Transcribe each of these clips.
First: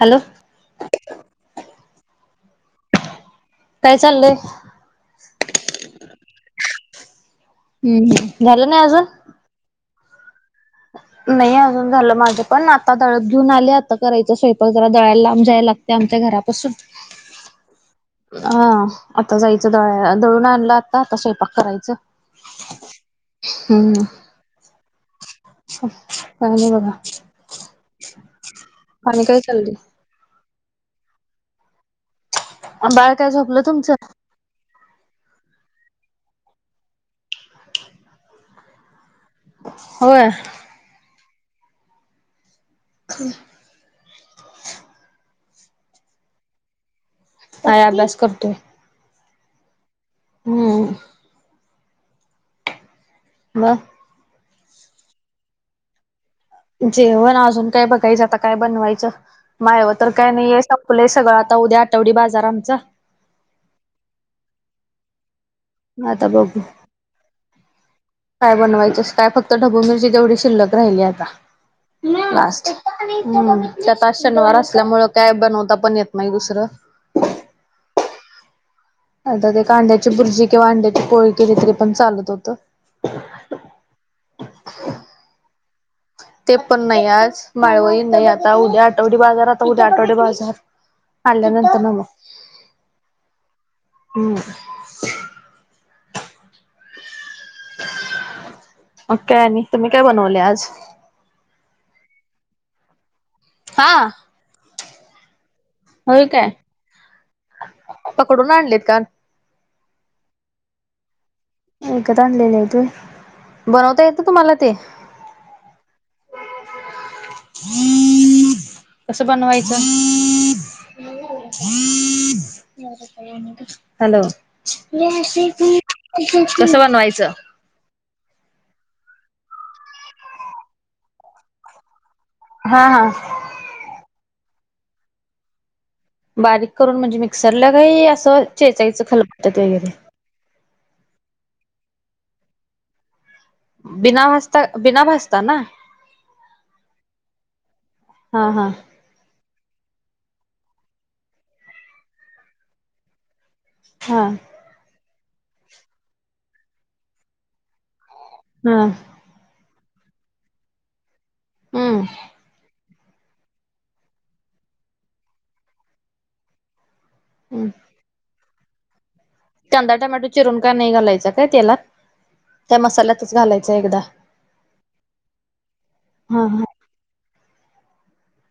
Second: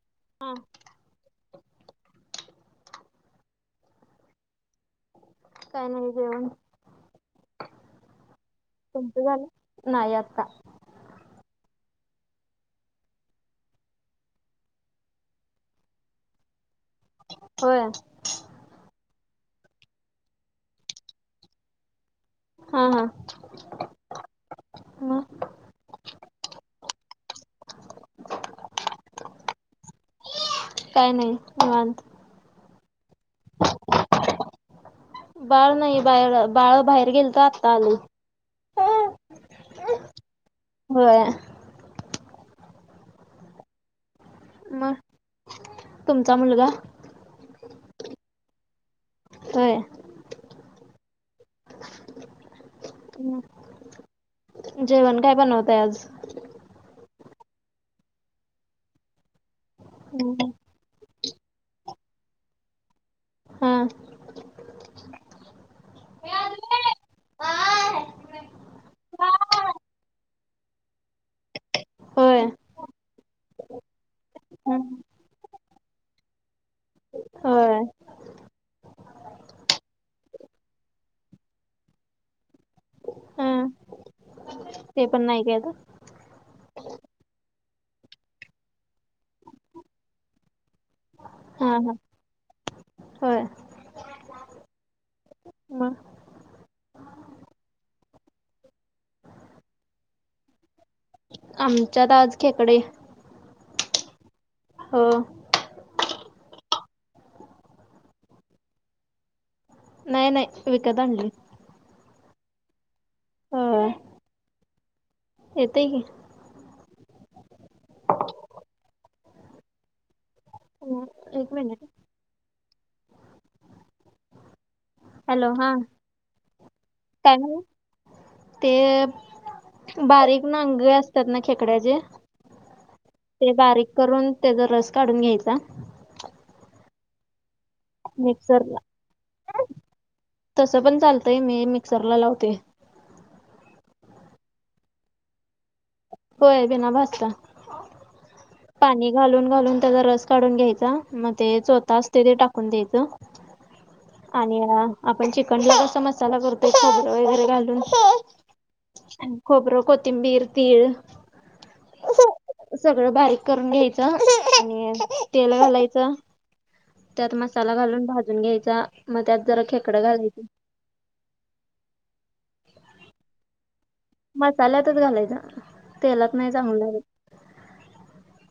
Hello! हा. काय चाललंय? काही नाही, जेवण हम्म झालं नाही अजून? तुमचं झालं? नाही आत्ता. नाही अजून झालं माझं पण, आता दळप घेऊन आले आता करायच स्वयंपाक जरा दळायला लांब जायला लागतय. ते आमच्या घरापासून होय. हा आता जायचं दळाय- दळून आणलं आता, आता स्वयंपाक करायचं. हा हा. ह ह. मग? काय नाही बघा, आणि काय चाललय? काही नाही, निवांत. बाळ काय झोपलं तुमचं? बाळ नाही, बाहेर बाळ बाहेर गेलतं आत्ता आलयं. होय. होय. [unintelligible] मग, तुमचा मुलगा? हाय आभ्यास करतोय. काय? हम्म. म? जेवण काय बनवताय आज? जेवण अजून काय बघायचं आता, काय बनवायचं. माळवं तर काय नईय संपलंय सगळं आता, उद्या आठवडी बाजार आमचा. हा. मगं आता बघू. काय बनवायचंस. काय फक्त ढबू मिरची जेवढी शिल्लक राहिली आता. होय लास्ट हम्म. त्यात शनिवार असल्यामुळ काय बनवता पण येत नाही दुसरं. होय आता ते कांद्याची बुर्जी किंवा अंड्याची पोळी केलीतरी पण चालत होतं. हा ते पण नाही काय आता? ते पण नाही आज. माळवई नाही आता. उद्या आठवडी बाजार आता उद्या आठवडे बाजार. हा आल्यानंतरण हा मग, होय ह. मग मग काय आणि, तुम्ही काय बनवले आज? आमच्यात आज खेकडे. हा. हो. होय काय, पकडून आणलेत का? नाही नाही विकत आणली. विकत आणलेले आहेत व्हय. होय बनवता येत तुम्हाला ते? येतय की. कस बनवायचं? हम्म, एक मिनिट हॅलो. हॅलो हा [unintelligible] कस बनवायचं? काय म्हण ते बारीक ना अंगे असतात ना खेकड्याचे हा हा. ते बारीक करून, त्याचा रस काढून घ्यायचा. बारीक करून म्हणजे मिक्सरला काय, असं मिक्सरला चेचाईचं खलबत्यात वगैरे? तसं पण चालतंय मी मिक्सरला लावते. बिना भाजता बिना भाजता ना? होय बिना भजता. हा हा पानी घालून घालून त्याचा रस काढून घ्यायचा. मग ते चोता असते ते टाकून द्यायचं. हा. आणि आपण चिकनला कसा मसाला करतोय खोबर वगैरे घालून. हा. गबर कोथिंबीर तीळ. हम्म! सगळं बारीक करून घ्यायचं आणि तेल घालायचं. त्यात हम्म मसाला घालून भाजून घ्यायचा मग त्यात. जरा कांदा खेकडं टमॅटो घालायची चिरून का नाही घालायचा काय तेलात त्या मसाल्यातच घालायच एकदा. मसाल्यातच घालायचं तेलात हा नाही हा चांगू ला.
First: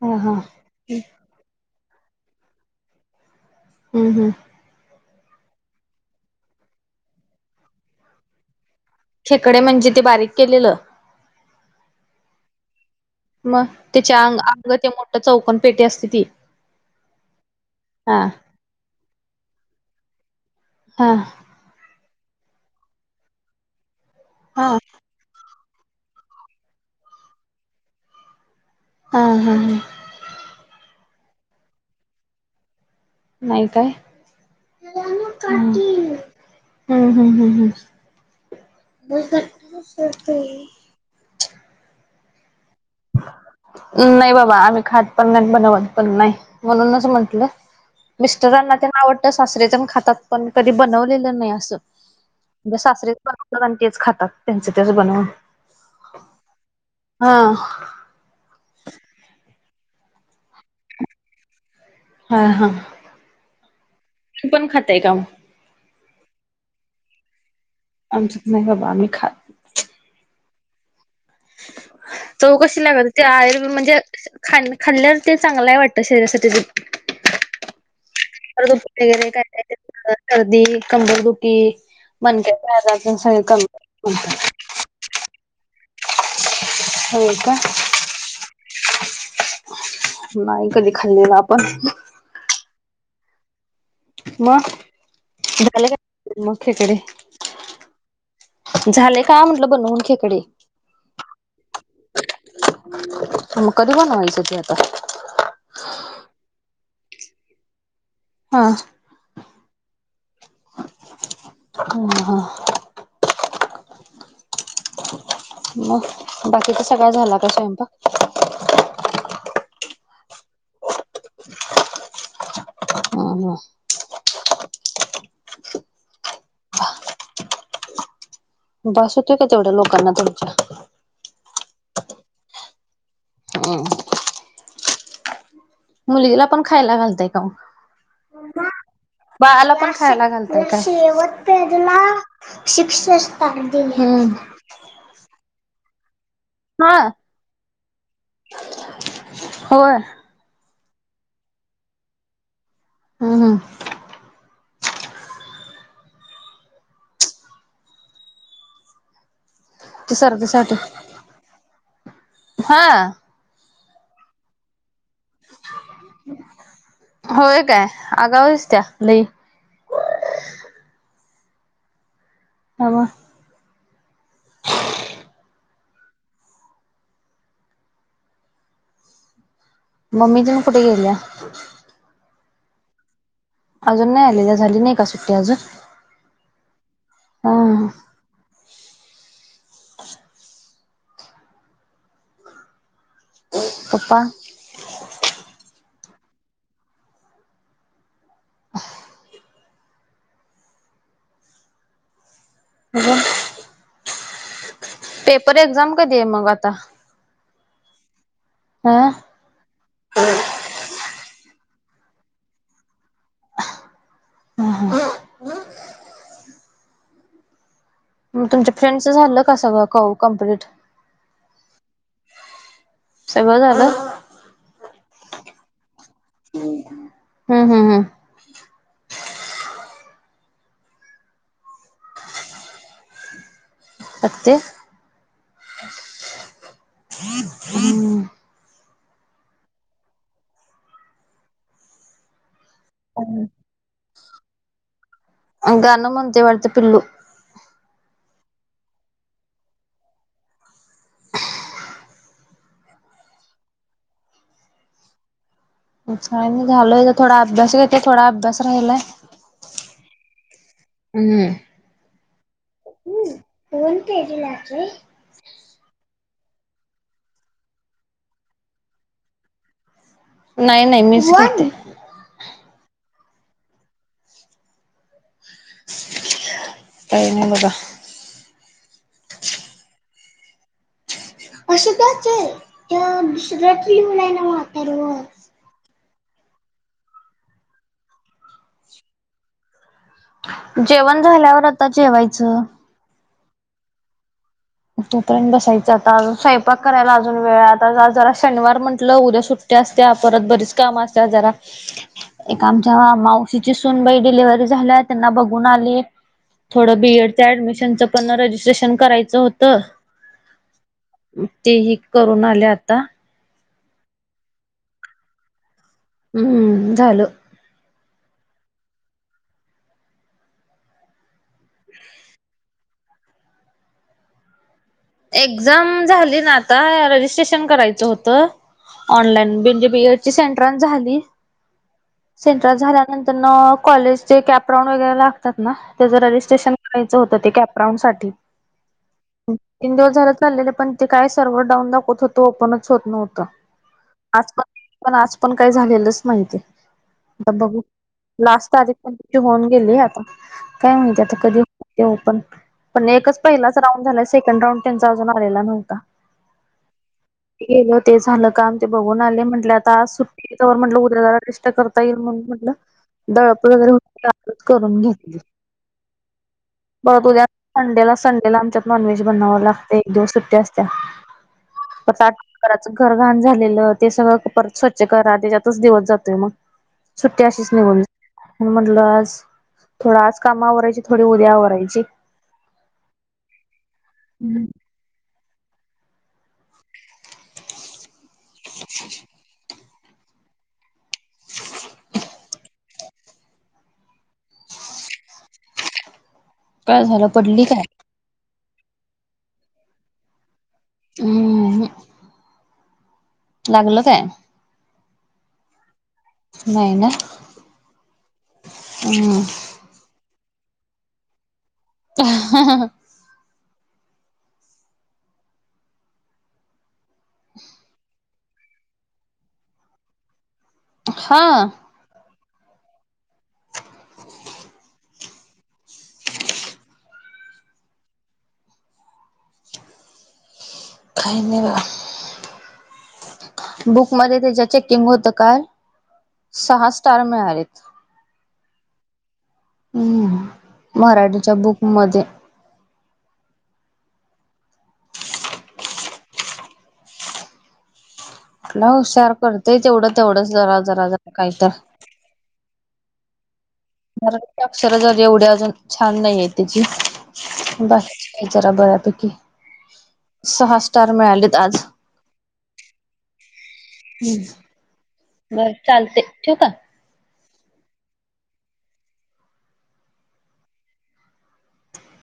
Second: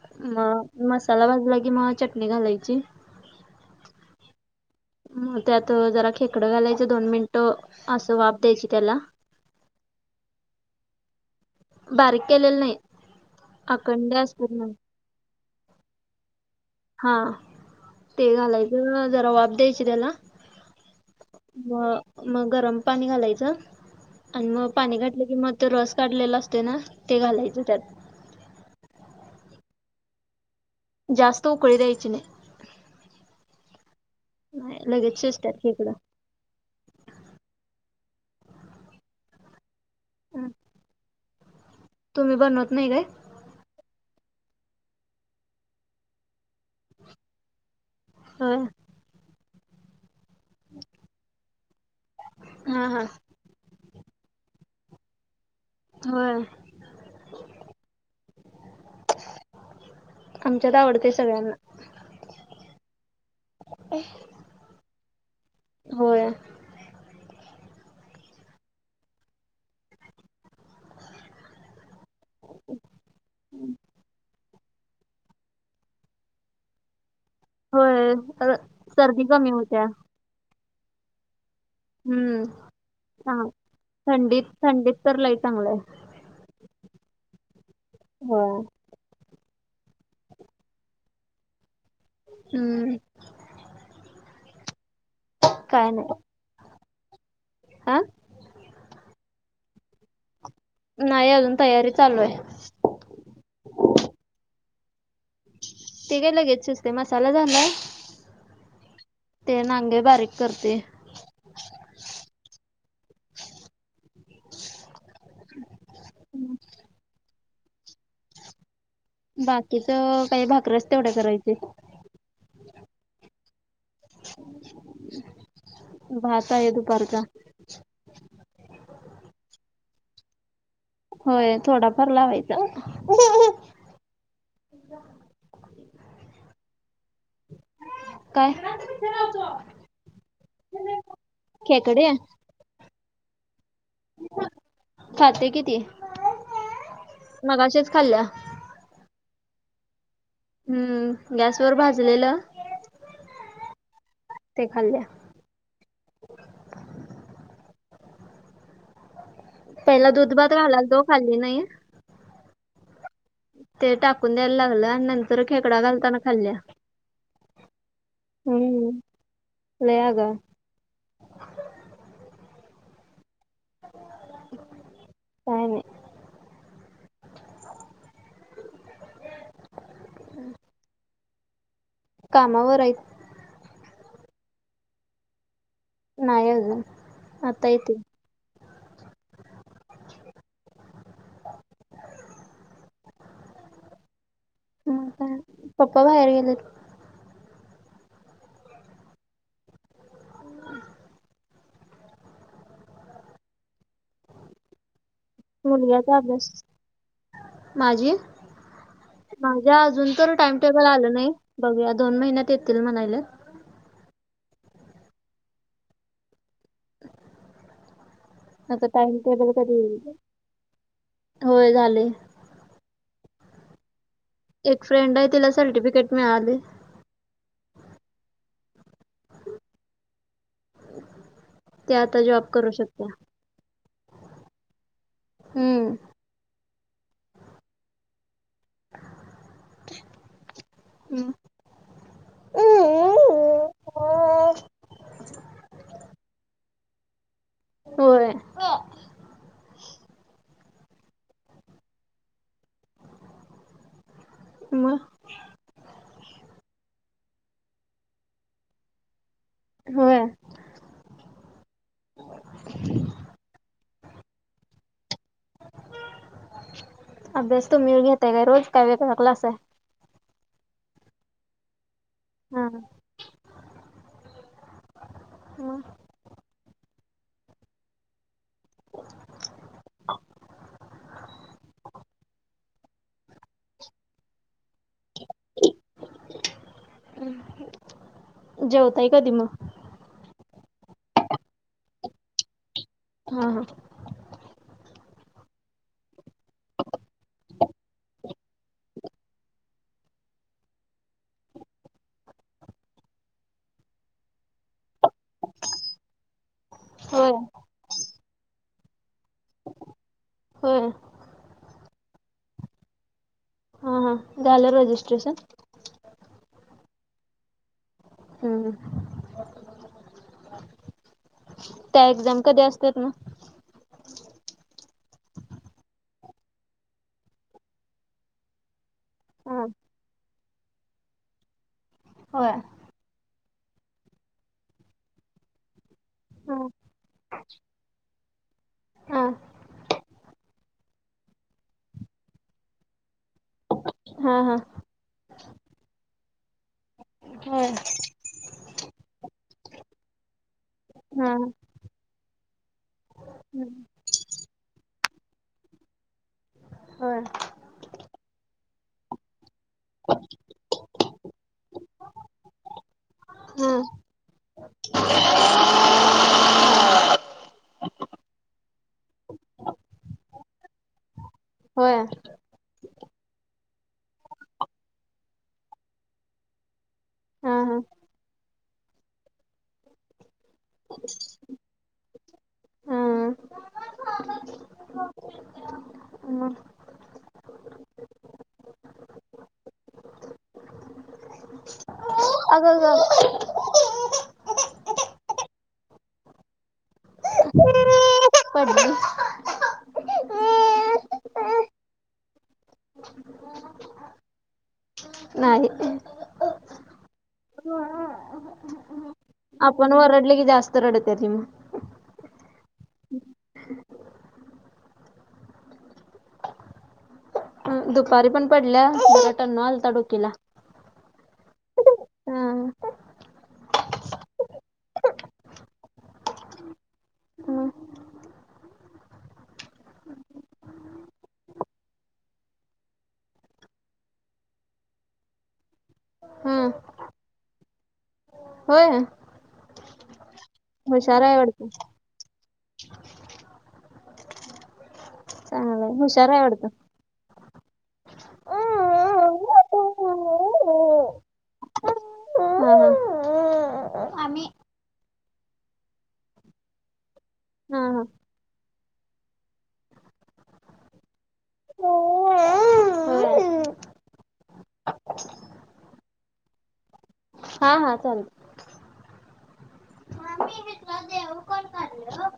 हा हा मग मसाला भाजला की मग चटणी घालायची. हम् हम्. मग त्यात जरा खेकडं घालायचं दोन मिनिटं असं वाप द्यायची त्याला. शेकडे म्हणजे ते बारीक केलेलं. बारीक केलेलं नाही मग अखंड त्याच्या अ असतात ना अंग ते मोठ. चौकनपेटी असती ती. हा हा ते घालायचं जरा वाब द्यायची त्याला. हा. म मग गरम पाणी घालायचं आणि हा मग हा पाणी घातलं की मग तर रस काढलेला असते ना ते घालायचं त्यात हा हा हा जास्त उकळी दयची नाही नाही काय नाही लगेच शिजतात खेकडं हा हम हम ह तुम्ही बनवत नाही काय नाही बाबा आम्ही खात पण नाही बनवत पण नाही म्हणूनच म्हटलं होय. मिस्टरांना त्यांना आवडतं सासरे पण खातात पण कधी बनवलेलं नाही असं म्हणजे हा हा. सासरे बन लण तेच खातात त्यांच तेच बनवून होय. हा आमच्यात आवडते सगळ्यांना हा हा तू पण खातय का होय. आमच्यात नाही बाबा आम्ही खातो. त कशी लागल आय म्हणजे. खा खाल्ल्यावर ते चांगलं आहे वाटतं शरीरासाठी. होय अ तुप सर्दी वगैरे कमी होत्या. करदी कंबल दुकी हम्म. म्हणत आप सगळे चांग कण हो थंडीत थंडीत तर लई चांगलं आहे. का आहे हो नाही कधी खाल्लेल आपण हम्म मग झालं काय नाही. का मग इकडे हा? झाले का म्हटलं बनवून खेकडी नाही अजून तयारी चालू आहे मग कधी कोण व्हायचं ते आता ते काय लगेच सुचते मसाला झालाय हा ते नांगे बारीक करते ह ह मग बाकीच सग झाला का स्वयंपाक बाकीच काही भाकररच तेवढ्या करायचे ह ह बाता येत परारता बस होतंय का तेवढ्या लोकांना तुमच्या होय थोडाफार लावायचा, ह ह मुलीला पण खायला घालताय का, काय? बाळाला पण खायला घालतय का शेवट तेजला, खेकडे शिक्ष स्ता दि घ, खाते किती हा मगशेच खाल्ल्या, होय, हम्म गॅसवर भाजलेलं, हम हम ते खाल्ल्या पहिला ते दुध भात सर्दीसाठी घालायचो खाली नाही. हा ते टाकून द्यायला लागलं नंत, तर खेकडा घालताना खाल्ल्या होय काय आगाव दिसत्या हम्म, लई लई आगव, अव का नाही मम्मी तीन कुठे गेल्या, कामावर आहेत. अजून नाही आलेली झाली नाही का सुट्टी अजून, ना याग मताऐत, हा प्पा म का पप्पा बाहेर गेलेत, ह, हम पेपर एक्झाम कधी मुलग्याचा आहे मग अभ्यास आता, माझी, आ माझ्या अजून तर टाइम टेबल आलं नाही बघूया दोन महिन्यात येतील म्हणायला, ह ह, मग तुमच्या आता फ्रेंडच टाइम झालं टेबल का कधी सगळं येईल कव कंप्लीट होय झाले‌. सगवं झालं. एक फ्रेंड आहे तिला सर्टिफिकेट मिळाली. हम् हम् हम त्या आता जॉब करू शकता. अगे हम्म हम्म हम् हम ह गाना मणतेे पडते पिल्ल होय म छ नाही झालय थोडा अभ्यास घेते थोडा अभ्यास राहिलाय, हा हम् कोण केजी लाची, अभ्यास तूमळ घेतय काय रोज काय वेग क्लास आहे. नाही नाही मीच करते. हम् का नाही दबा हो ह असं काच आहे त्या दुस रात्री मुला ना वाात व जेवतय कधी मग जेवण झाल्यावर आता जेवायचं हा हा तोपर्यंत बसायचं आता स्वयंपाक करायला अजून वेळ आता जरा शनिवार म्हटलं उद्या सुट असत्या परत बरीच काम असत्या जरा एक आमच्या मावशीची सूनबाई डिलिव्हरी झाल्या त्यांना बघून आले थोडं बीएड होय. च ऍडमिशनचं पण रजिस्ट्रेशन करायचं होतं होम तेही करून आले आता हा हा झालं रजिस्ट्रेशन हम्म झालं हम् त्या एक्झाम कधी असतात ना एक्झाम झाली ना आता रजिस्ट्रेशन करायचं होतं ऑनलाईन हा. म्हजे बीएड ची सेंटरच झाली होय. सेंट्रल झाल्यानंतर न कॉलेज चे कॅपराऊंड वगैरे लागतात ना त्याचं हा. रजिस्ट्रेशन करायचं होतं ते कॅपराऊंड सा हा. तीन दिवस झालं चाललेले पण ते काय सर्व्ह डाऊन दाखवत होतो ओपनच होत नव्हतं हा आज हा. पण पण आज पण काय झालेलंच माहिती आहे आ होय. बघ लास्ट तारीख पण तची होऊन गेली आता काय माणती हा. आता कधी पण पण एकच पहिलाच राऊंड झाला सेकंड राऊंड त्यांचा अजून आलेला नव्हता हो गेलं ते झालं काम ते बघून आले म्हटले आता आज सुट्टीवर म्हटलं उद्याला डस्ट करत म्ह म्हटलं दळप हा. वगैरे हो करून घेतली परत उद्या संडेला संडेला आमच्यात नॉनव्हेज बनावावं लागत एक दिवस सुट्ट्या असत्या होय कराच घर घाण झालेलं ते सगळं परत स्वच्छ करा त्याच्यातच दिवस जातोय मग सुट्टी हा अशीच हा. निघून म्हटलं आज थोडा आज कामा वरायची थोडी उद्या वरायची हम्म ह हम अच्छा अग का का झालं पडली काय पड हम्म लागल काय नाही नाही ना हम् आप पणओरडली जास्त ररडत निम ह ह दुपारी पण पडल्या बरा टन न आलता डोकीला हा हा [inaudible] हम्म, काय नाही बघा. बुकमध्ये त्याच्या चेकिंग होत काय? हम्म. सहा स्टार मिळालेत. होय. हम् हुशार आहे मराठीच्या वाटतं बुकमध्ये. ह हुशारा आहे आवडतं. कुठला हुश्याार करतोय तेवढं तेवढंच जरा जरा जरा काही तर. ह हा मराठीत अक्षर झाली एवढी अजून छान नाहीये तिची हा हा. बकीचार बऱ्यापैकी सहा स्टार मिळालेत आज. होय. हम् बर चालते ठेव का? हा हा चालल. देऊ कोण काढलं